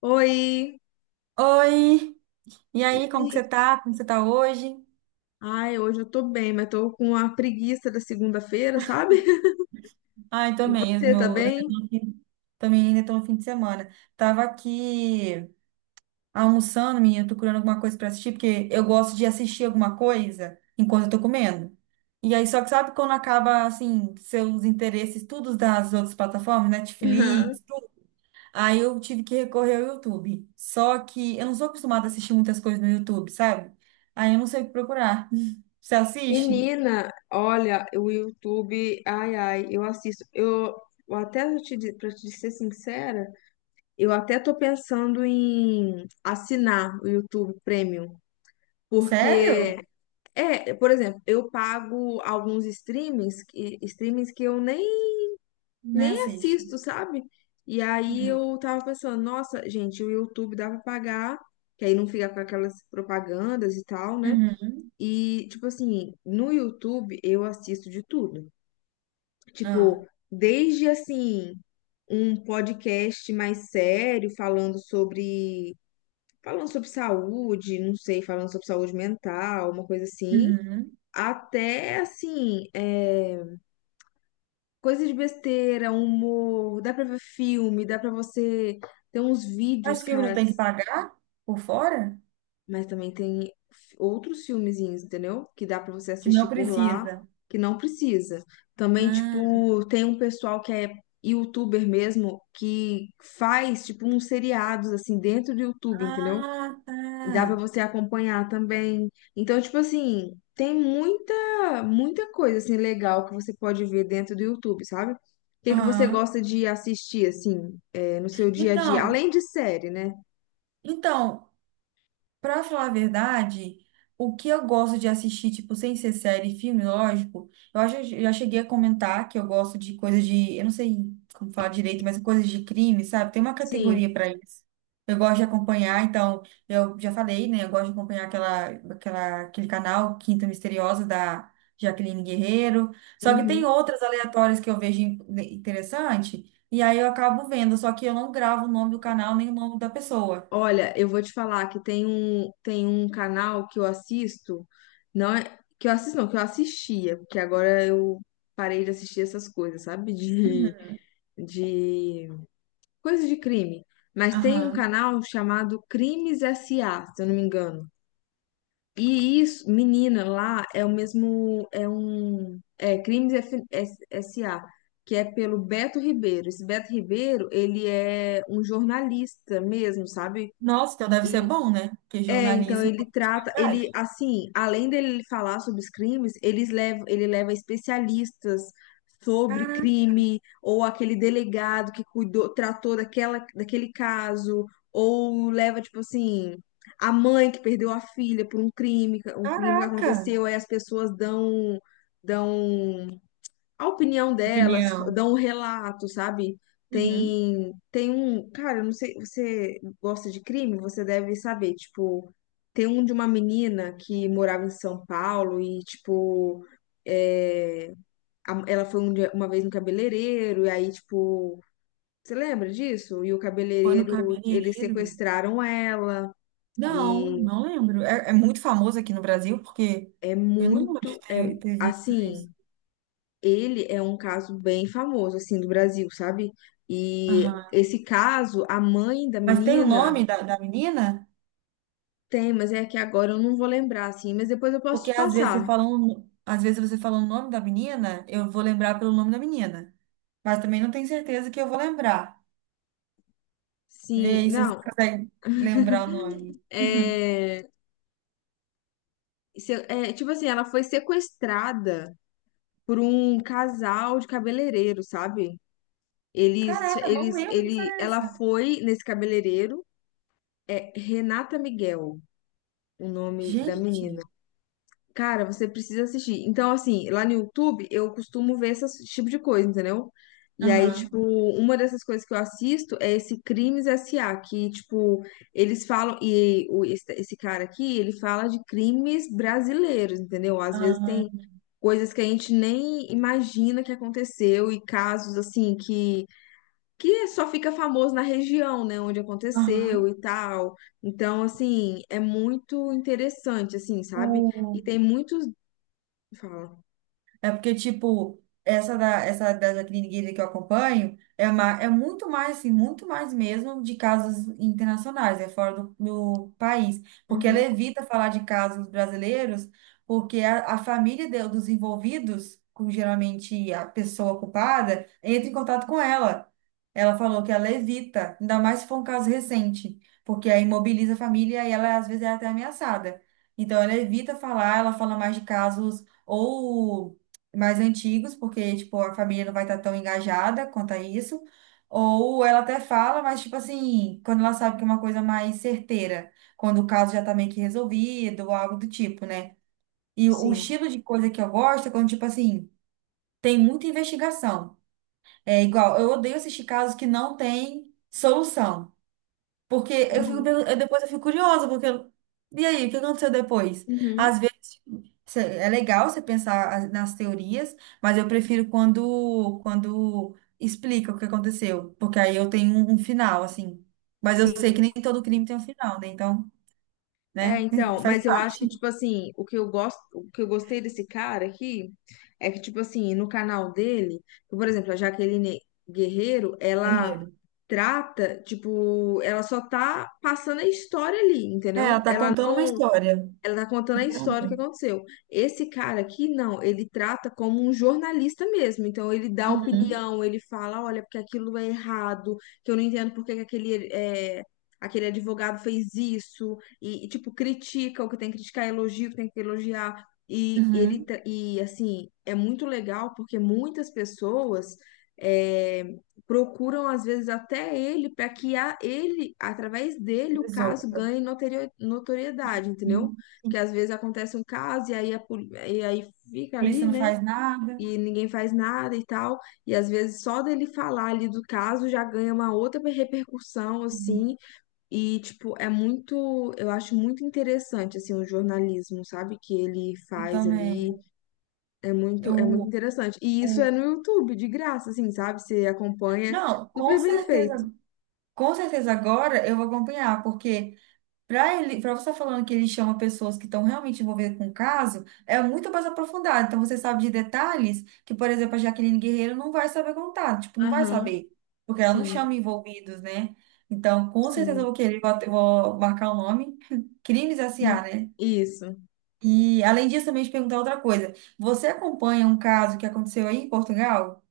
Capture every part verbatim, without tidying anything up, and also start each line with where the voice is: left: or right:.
left: Oi!
right: Oi, e
left: E
right: aí, como que
left: aí?
right: você tá? Como você tá hoje?
left: Ai, hoje eu tô bem, mas tô com a preguiça da segunda-feira, sabe?
right: Ai,
left: E
right: também,
left: você tá
right: meu, eu ainda
left: bem?
right: tô no fim- também ainda tô no fim de semana. Tava aqui almoçando, menina, tô procurando alguma coisa pra assistir, porque eu gosto de assistir alguma coisa enquanto eu tô comendo. E aí, só que sabe quando acaba, assim, seus interesses, todos das outras plataformas,
left: Aham.
right: Netflix, tudo? Aí eu tive que recorrer ao YouTube. Só que eu não sou acostumada a assistir muitas coisas no YouTube, sabe? Aí eu não sei o que procurar. Você assiste?
left: Menina, olha, o YouTube, ai, ai, eu assisto. Eu, eu até vou te, di- pra te ser sincera, eu até tô pensando em assinar o YouTube Premium. Porque,
right: Sério?
left: é, por exemplo, eu pago alguns streamings, que- streamings que eu nem
right: Né,
left: nem
right: assiste.
left: assisto, sabe? E aí
right: Uhum.
left: eu tava pensando, nossa, gente, o YouTube dá pra pagar, que aí não fica com aquelas propagandas e tal, né?
right: Uhum.
left: E, tipo assim, no YouTube eu assisto de tudo.
right: Ah.
left: Tipo, desde assim, um podcast mais sério falando sobre. Falando sobre saúde, não sei, falando sobre saúde mental, uma coisa assim.
right: Uhum.
left: Até assim, é, coisa de besteira, humor, dá pra ver filme, dá pra você ter uns vídeos,
right: Mas filme não
left: cara,
right: tem que pagar por fora?
left: mas também tem f- outros filmezinhos, entendeu? Que dá pra você
right: Que
left: assistir
right: não
left: por lá,
right: precisa.
left: que não precisa. Também,
right: Ah,
left: tipo, tem um pessoal que é youtuber mesmo, que faz, tipo, uns seriados, assim, dentro do YouTube, entendeu?
right: ah,
left: Dá pra
right: tá.
left: você acompanhar também. Então, tipo assim, tem muita, muita coisa assim legal que você pode ver dentro do YouTube, sabe? O que que você
right: Aham.
left: gosta de assistir assim, é, no seu dia a dia,
right: Então,
left: além de série, né?
right: então, Pra falar a verdade, o que eu gosto de assistir, tipo, sem ser série e filme, lógico, eu acho, eu já cheguei a comentar que eu gosto de coisas de, eu não sei como falar direito, mas coisas de crime, sabe? Tem uma
left: Sim.
right: categoria pra isso. Eu gosto de acompanhar, então, eu já falei, né? Eu gosto de acompanhar aquela, aquela, aquele canal Quinta Misteriosa da Jaqueline Guerreiro. Só que tem
left: Uhum.
right: outras aleatórias que eu vejo in- né, interessante, e aí eu acabo vendo, só que eu não gravo o nome do canal nem o nome da pessoa.
left: Olha, eu vou te falar que tem um, tem um canal que eu assisto, não é, que eu assisto, não, que eu assistia, porque agora eu parei de assistir essas coisas, sabe? De,
right: Uhum.
left: de coisa de crime. Mas tem um
right: Aham.
left: canal chamado Crimes S A, se eu não me engano. E isso, menina, lá é o mesmo, é um, é Crimes F- S- S.A., que é pelo Beto Ribeiro. Esse Beto Ribeiro, ele é um jornalista mesmo, sabe?
right: Nossa, então deve ser bom, né? Porque
left: É, então
right: jornalismo
left: ele
right: é
left: trata, ele
right: verdade.
left: assim, além dele falar sobre os crimes, eles levam, ele leva especialistas sobre
right: Cara-
left: crime, ou aquele delegado que cuidou, tratou daquela, daquele caso, ou leva, tipo assim, a mãe que perdeu a filha por um crime, um crime que
right: Caraca!
left: aconteceu, aí as pessoas dão, dão a opinião delas,
right: Opinião.
left: dão um relato, sabe?
right: Uhum.
left: Tem, tem um, cara, eu não sei, você gosta de crime? Você deve saber, tipo, tem um de uma menina que morava em São Paulo e, tipo, é, a- ela foi um dia- uma vez no cabeleireiro e aí, tipo, você lembra disso? E o
right: Foi no
left: cabeleireiro, eles
right: cabeleireiro?
left: sequestraram ela
right: Não,
left: e
right: não lembro. É, é muito famoso aqui no Brasil, porque
left: é
right: eu não lembro de
left: muito, é,
right: ter, ter visto isso.
left: assim... Ele é um caso bem famoso, assim, do Brasil, sabe? E
right: Aham.
left: esse caso, a mãe da
right: Mas tem o
left: menina
right: nome da, da menina?
left: tem, mas é que agora eu não vou lembrar, assim, mas depois eu posso
right: Porque
left: te
right: às vezes você
left: passar.
right: fala um- às vezes você fala o nome da menina, eu vou lembrar pelo nome da menina. Mas também não tenho certeza que eu vou lembrar. Vê
left: Sim,
right: aí se você
left: não,
right: consegue lembrar o nome.
left: é, se- é, tipo assim, ela foi sequestrada por um casal de cabeleireiro, sabe? Eles,
right: Caraca, não
left: eles,
right: lembro que história
left: ele,
right: é
left: ela
right: essa.
left: foi nesse cabeleireiro, é Renata Miguel, o nome da menina.
right: Gente.
left: Cara, você precisa assistir. Então, assim, lá no YouTube eu costumo ver essas- esse tipo de coisa, entendeu? E aí,
right: Aham.
left: tipo, uma dessas coisas que eu assisto é esse Crimes S A, que, tipo, eles falam, e o- esse esse cara aqui, ele fala de crimes brasileiros, entendeu? Às vezes
right: Ah,
left: tem coisas que a gente nem imagina que aconteceu e casos, assim, que, que só fica famoso na região, né, onde
right: aham.
left: aconteceu e tal. Então, assim, é muito interessante, assim, sabe? E
right: O-
left: tem muitos. Fala.
right: É porque, tipo, essa da, essa da Jacqueline Guilherme que eu acompanho é, uma, é muito mais, assim, muito mais mesmo de casos internacionais, é fora do, do país. Porque ela
left: Uhum.
right: evita falar de casos brasileiros, porque a, a família de- dos envolvidos, com geralmente a pessoa culpada, entra em contato com ela. Ela falou que ela evita, ainda mais se for um caso recente, porque aí mobiliza a família e ela, às vezes, é até ameaçada. Então, ela evita falar, ela fala mais de casos ou mais antigos, porque, tipo, a família não vai estar tão engajada quanto a isso. Ou ela até fala, mas, tipo assim, quando ela sabe que é uma coisa mais certeira, quando o caso já tá meio que resolvido, ou algo do tipo, né? E o o
left: Sim.
right: estilo de coisa que eu gosto é quando, tipo assim, tem muita investigação. É igual, eu odeio assistir casos que não tem solução. Porque eu fico,
left: Uhum.
right: pergun- eu- depois eu fico curiosa, porque eu- e aí, o que aconteceu depois?
left: Uhum.
right: Às vezes cê- é legal você pensar as- nas teorias, mas eu prefiro quando quando explica o que aconteceu, porque aí eu tenho um, um final, assim. Mas eu sei que
left: Sim.
right: nem todo crime tem um final, né? Então,
left: É,
right: né?
left: então,
right: Faz
left: mas eu acho que,
right: parte
left: tipo assim, o que eu gosto, o que eu gostei desse cara aqui é que, tipo assim, no canal dele, por exemplo, a Jaqueline Guerreiro,
right: do
left: ela
right: enredo.
left: trata, tipo, ela só tá passando a história ali,
right: É, ela
left: entendeu?
right: tá
left: Ela
right: contando uma história.
left: Ela tá contando a história que aconteceu. Esse cara aqui, não, ele trata como um jornalista mesmo. Então, ele dá
right: Uhum,
left: opinião, ele fala, olha, porque aquilo é errado, que eu não entendo porque que aquele, é, aquele advogado fez isso. E, e, tipo, critica o que tem que criticar, elogia o que tem que elogiar. E, ele,
right: uhum.
left: tra- e, assim, é muito legal porque muitas pessoas... é, procuram às vezes até ele para que a ele através dele o caso
right: Resolva.
left: ganhe notorio- notoriedade, entendeu?
right: Uhum.
left: Porque
right: Sim.
left: às vezes acontece um caso e aí, a poli- e aí
right: A
left: fica ali,
right: polícia não
left: né?
right: faz nada.
left: E ninguém faz nada e tal. E às vezes só dele falar ali do caso já ganha uma outra repercussão,
right: Uhum.
left: assim. E, tipo, é muito. Eu acho muito interessante, assim, o jornalismo, sabe? Que ele
right: Eu
left: faz ali.
right: também.
left: É muito, é muito
right: Eu,
left: interessante. E isso
right: o
left: é no YouTube, de graça, assim, sabe? Você acompanha.
right: Não, com
left: Super bem feito.
right: certeza, com certeza agora eu vou acompanhar, porque para ele, para você estar falando que ele chama pessoas que estão realmente envolvidas com o caso, é muito mais aprofundado. Então você sabe de detalhes que, por exemplo, a Jaqueline Guerreiro não vai saber contar, tipo, não vai
left: Aham,
right: saber, porque ela não
left: sim,
right: chama envolvidos, né? Então, com certeza eu
left: sim.
right: vou querer, vou, vou marcar o nome, Crimes
left: Hum,
right: S A, né?
left: isso.
right: E além disso, também te perguntar outra coisa. Você acompanha um caso que aconteceu aí em Portugal?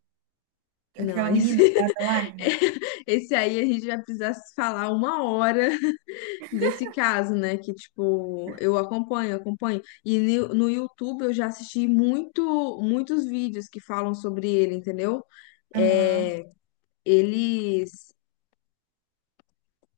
left: Não,
right: Aquela
left: isso.
right: menina, a Adeline?
left: Esse aí a gente vai precisar se falar uma hora desse caso, né? Que, tipo, eu acompanho, acompanho. E no no YouTube eu já assisti muito, muitos vídeos que falam sobre ele, entendeu?
right: Aham.
left: É, eles,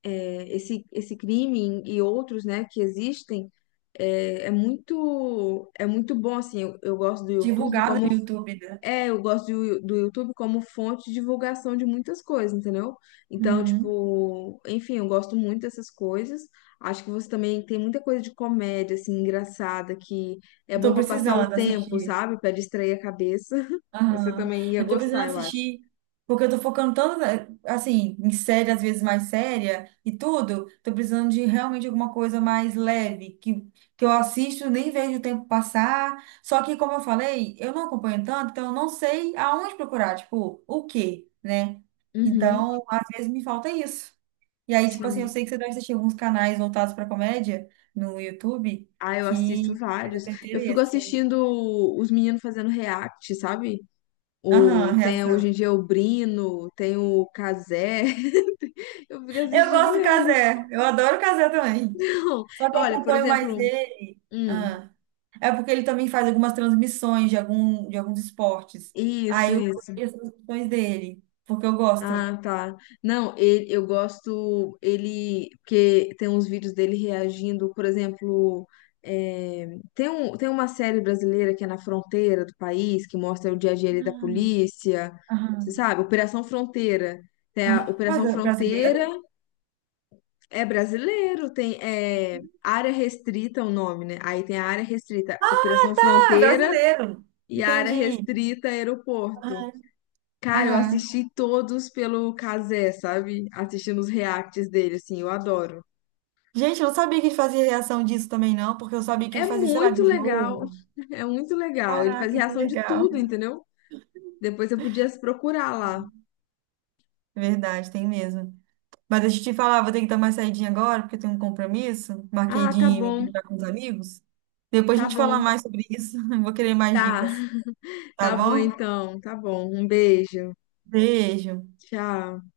left: é, esse, esse crime e outros, né, que existem, é, é muito, é muito bom, assim, eu, eu gosto do YouTube
right: Divulgado
left: como
right: no YouTube, né?
left: é, eu gosto de Yu- do YouTube como fonte de divulgação de muitas coisas, entendeu? Então,
right: Uhum.
left: tipo, enfim, eu gosto muito dessas coisas. Acho que você também tem muita coisa de comédia, assim, engraçada, que é
right: Eu
left: bom
right: tô
left: pra passar o
right: precisando
left: tempo,
right: assistir.
left: sabe? Pra distrair a cabeça. Você
right: Aham.
left: também ia
right: Eu tô
left: gostar,
right: precisando
left: eu acho.
right: assistir, porque eu tô focando tanto, eh, assim, em série, às vezes mais séria e tudo. Tô precisando de realmente alguma coisa mais leve, que, que eu assisto, nem vejo o tempo passar. Só que, como eu falei, eu não acompanho tanto, então eu não sei aonde procurar, tipo, o quê, né?
left: Uhum,
right: Então, às vezes me falta isso. E aí, tipo assim, eu
left: sim.
right: sei que você deve assistir alguns canais voltados pra comédia no YouTube
left: Ah, eu assisto
right: que eu
left: vários.
right: tenho
left: Eu fico
right: interesse, assim.
left: assistindo os meninos fazendo react, sabe? O,
right: Aham,
left: tem
right: reação.
left: hoje em dia o Brino, tem o Cazé. Eu fico
right: Eu
left: assistindo
right: gosto do
left: eles.
right: Cazé, eu adoro o Cazé também.
left: Não,
right: Só que eu
left: olha, por
right: acompanho mais
left: exemplo,
right: ele.
left: hum,
right: Ah, é porque ele também faz algumas transmissões de, algum, de alguns esportes. Aí
left: isso,
right: eu
left: isso.
right: vejo as transmissões dele, porque eu gosto.
left: Ah, tá. Não, ele, eu gosto ele porque tem uns vídeos dele reagindo, por exemplo, é, tem um, tem uma série brasileira que é na fronteira do país, que mostra o dia a dia ali da
right: Ah,
left: polícia,
right: aham,
left: você sabe? Operação Fronteira. Tem a
right: aham. Mas
left: Operação
right: é
left: Fronteira
right: brasileiro?
left: é brasileiro, tem é, área restrita é o nome, né? Aí tem a área restrita, Operação
right: Ah, é
left: Fronteira
right: brasileiro.
left: e a área
right: Entendi.
left: restrita é aeroporto.
right: Aham.
left: Cara, eu
right: Aham.
left: assisti todos pelo Kazé, sabe? Assistindo os reacts dele, assim, eu adoro.
right: Gente, eu não sabia que ele fazia reação disso também, não, porque eu sabia que ele
left: É
right: fazia, sei lá,
left: muito
right: de
left: legal,
right: jogo.
left: é muito legal. Ele faz
right: Caraca, que
left: reação de
right: legal.
left: tudo, entendeu? Depois eu podia se procurar lá.
right: É verdade, tem mesmo. Mas deixa eu te falar, vou ter que dar uma saidinha agora, porque eu tenho um compromisso. Marquei
left: Ah,
right: de
left: tá
right: me
left: bom,
right: encontrar com os amigos. Depois a
left: tá
right: gente fala
left: bom,
right: mais sobre isso. Vou querer mais
left: tá,
right: dicas, tá
left: tá bom
right: bom?
left: então, tá bom. Um beijo,
right: Beijo.
left: tchau.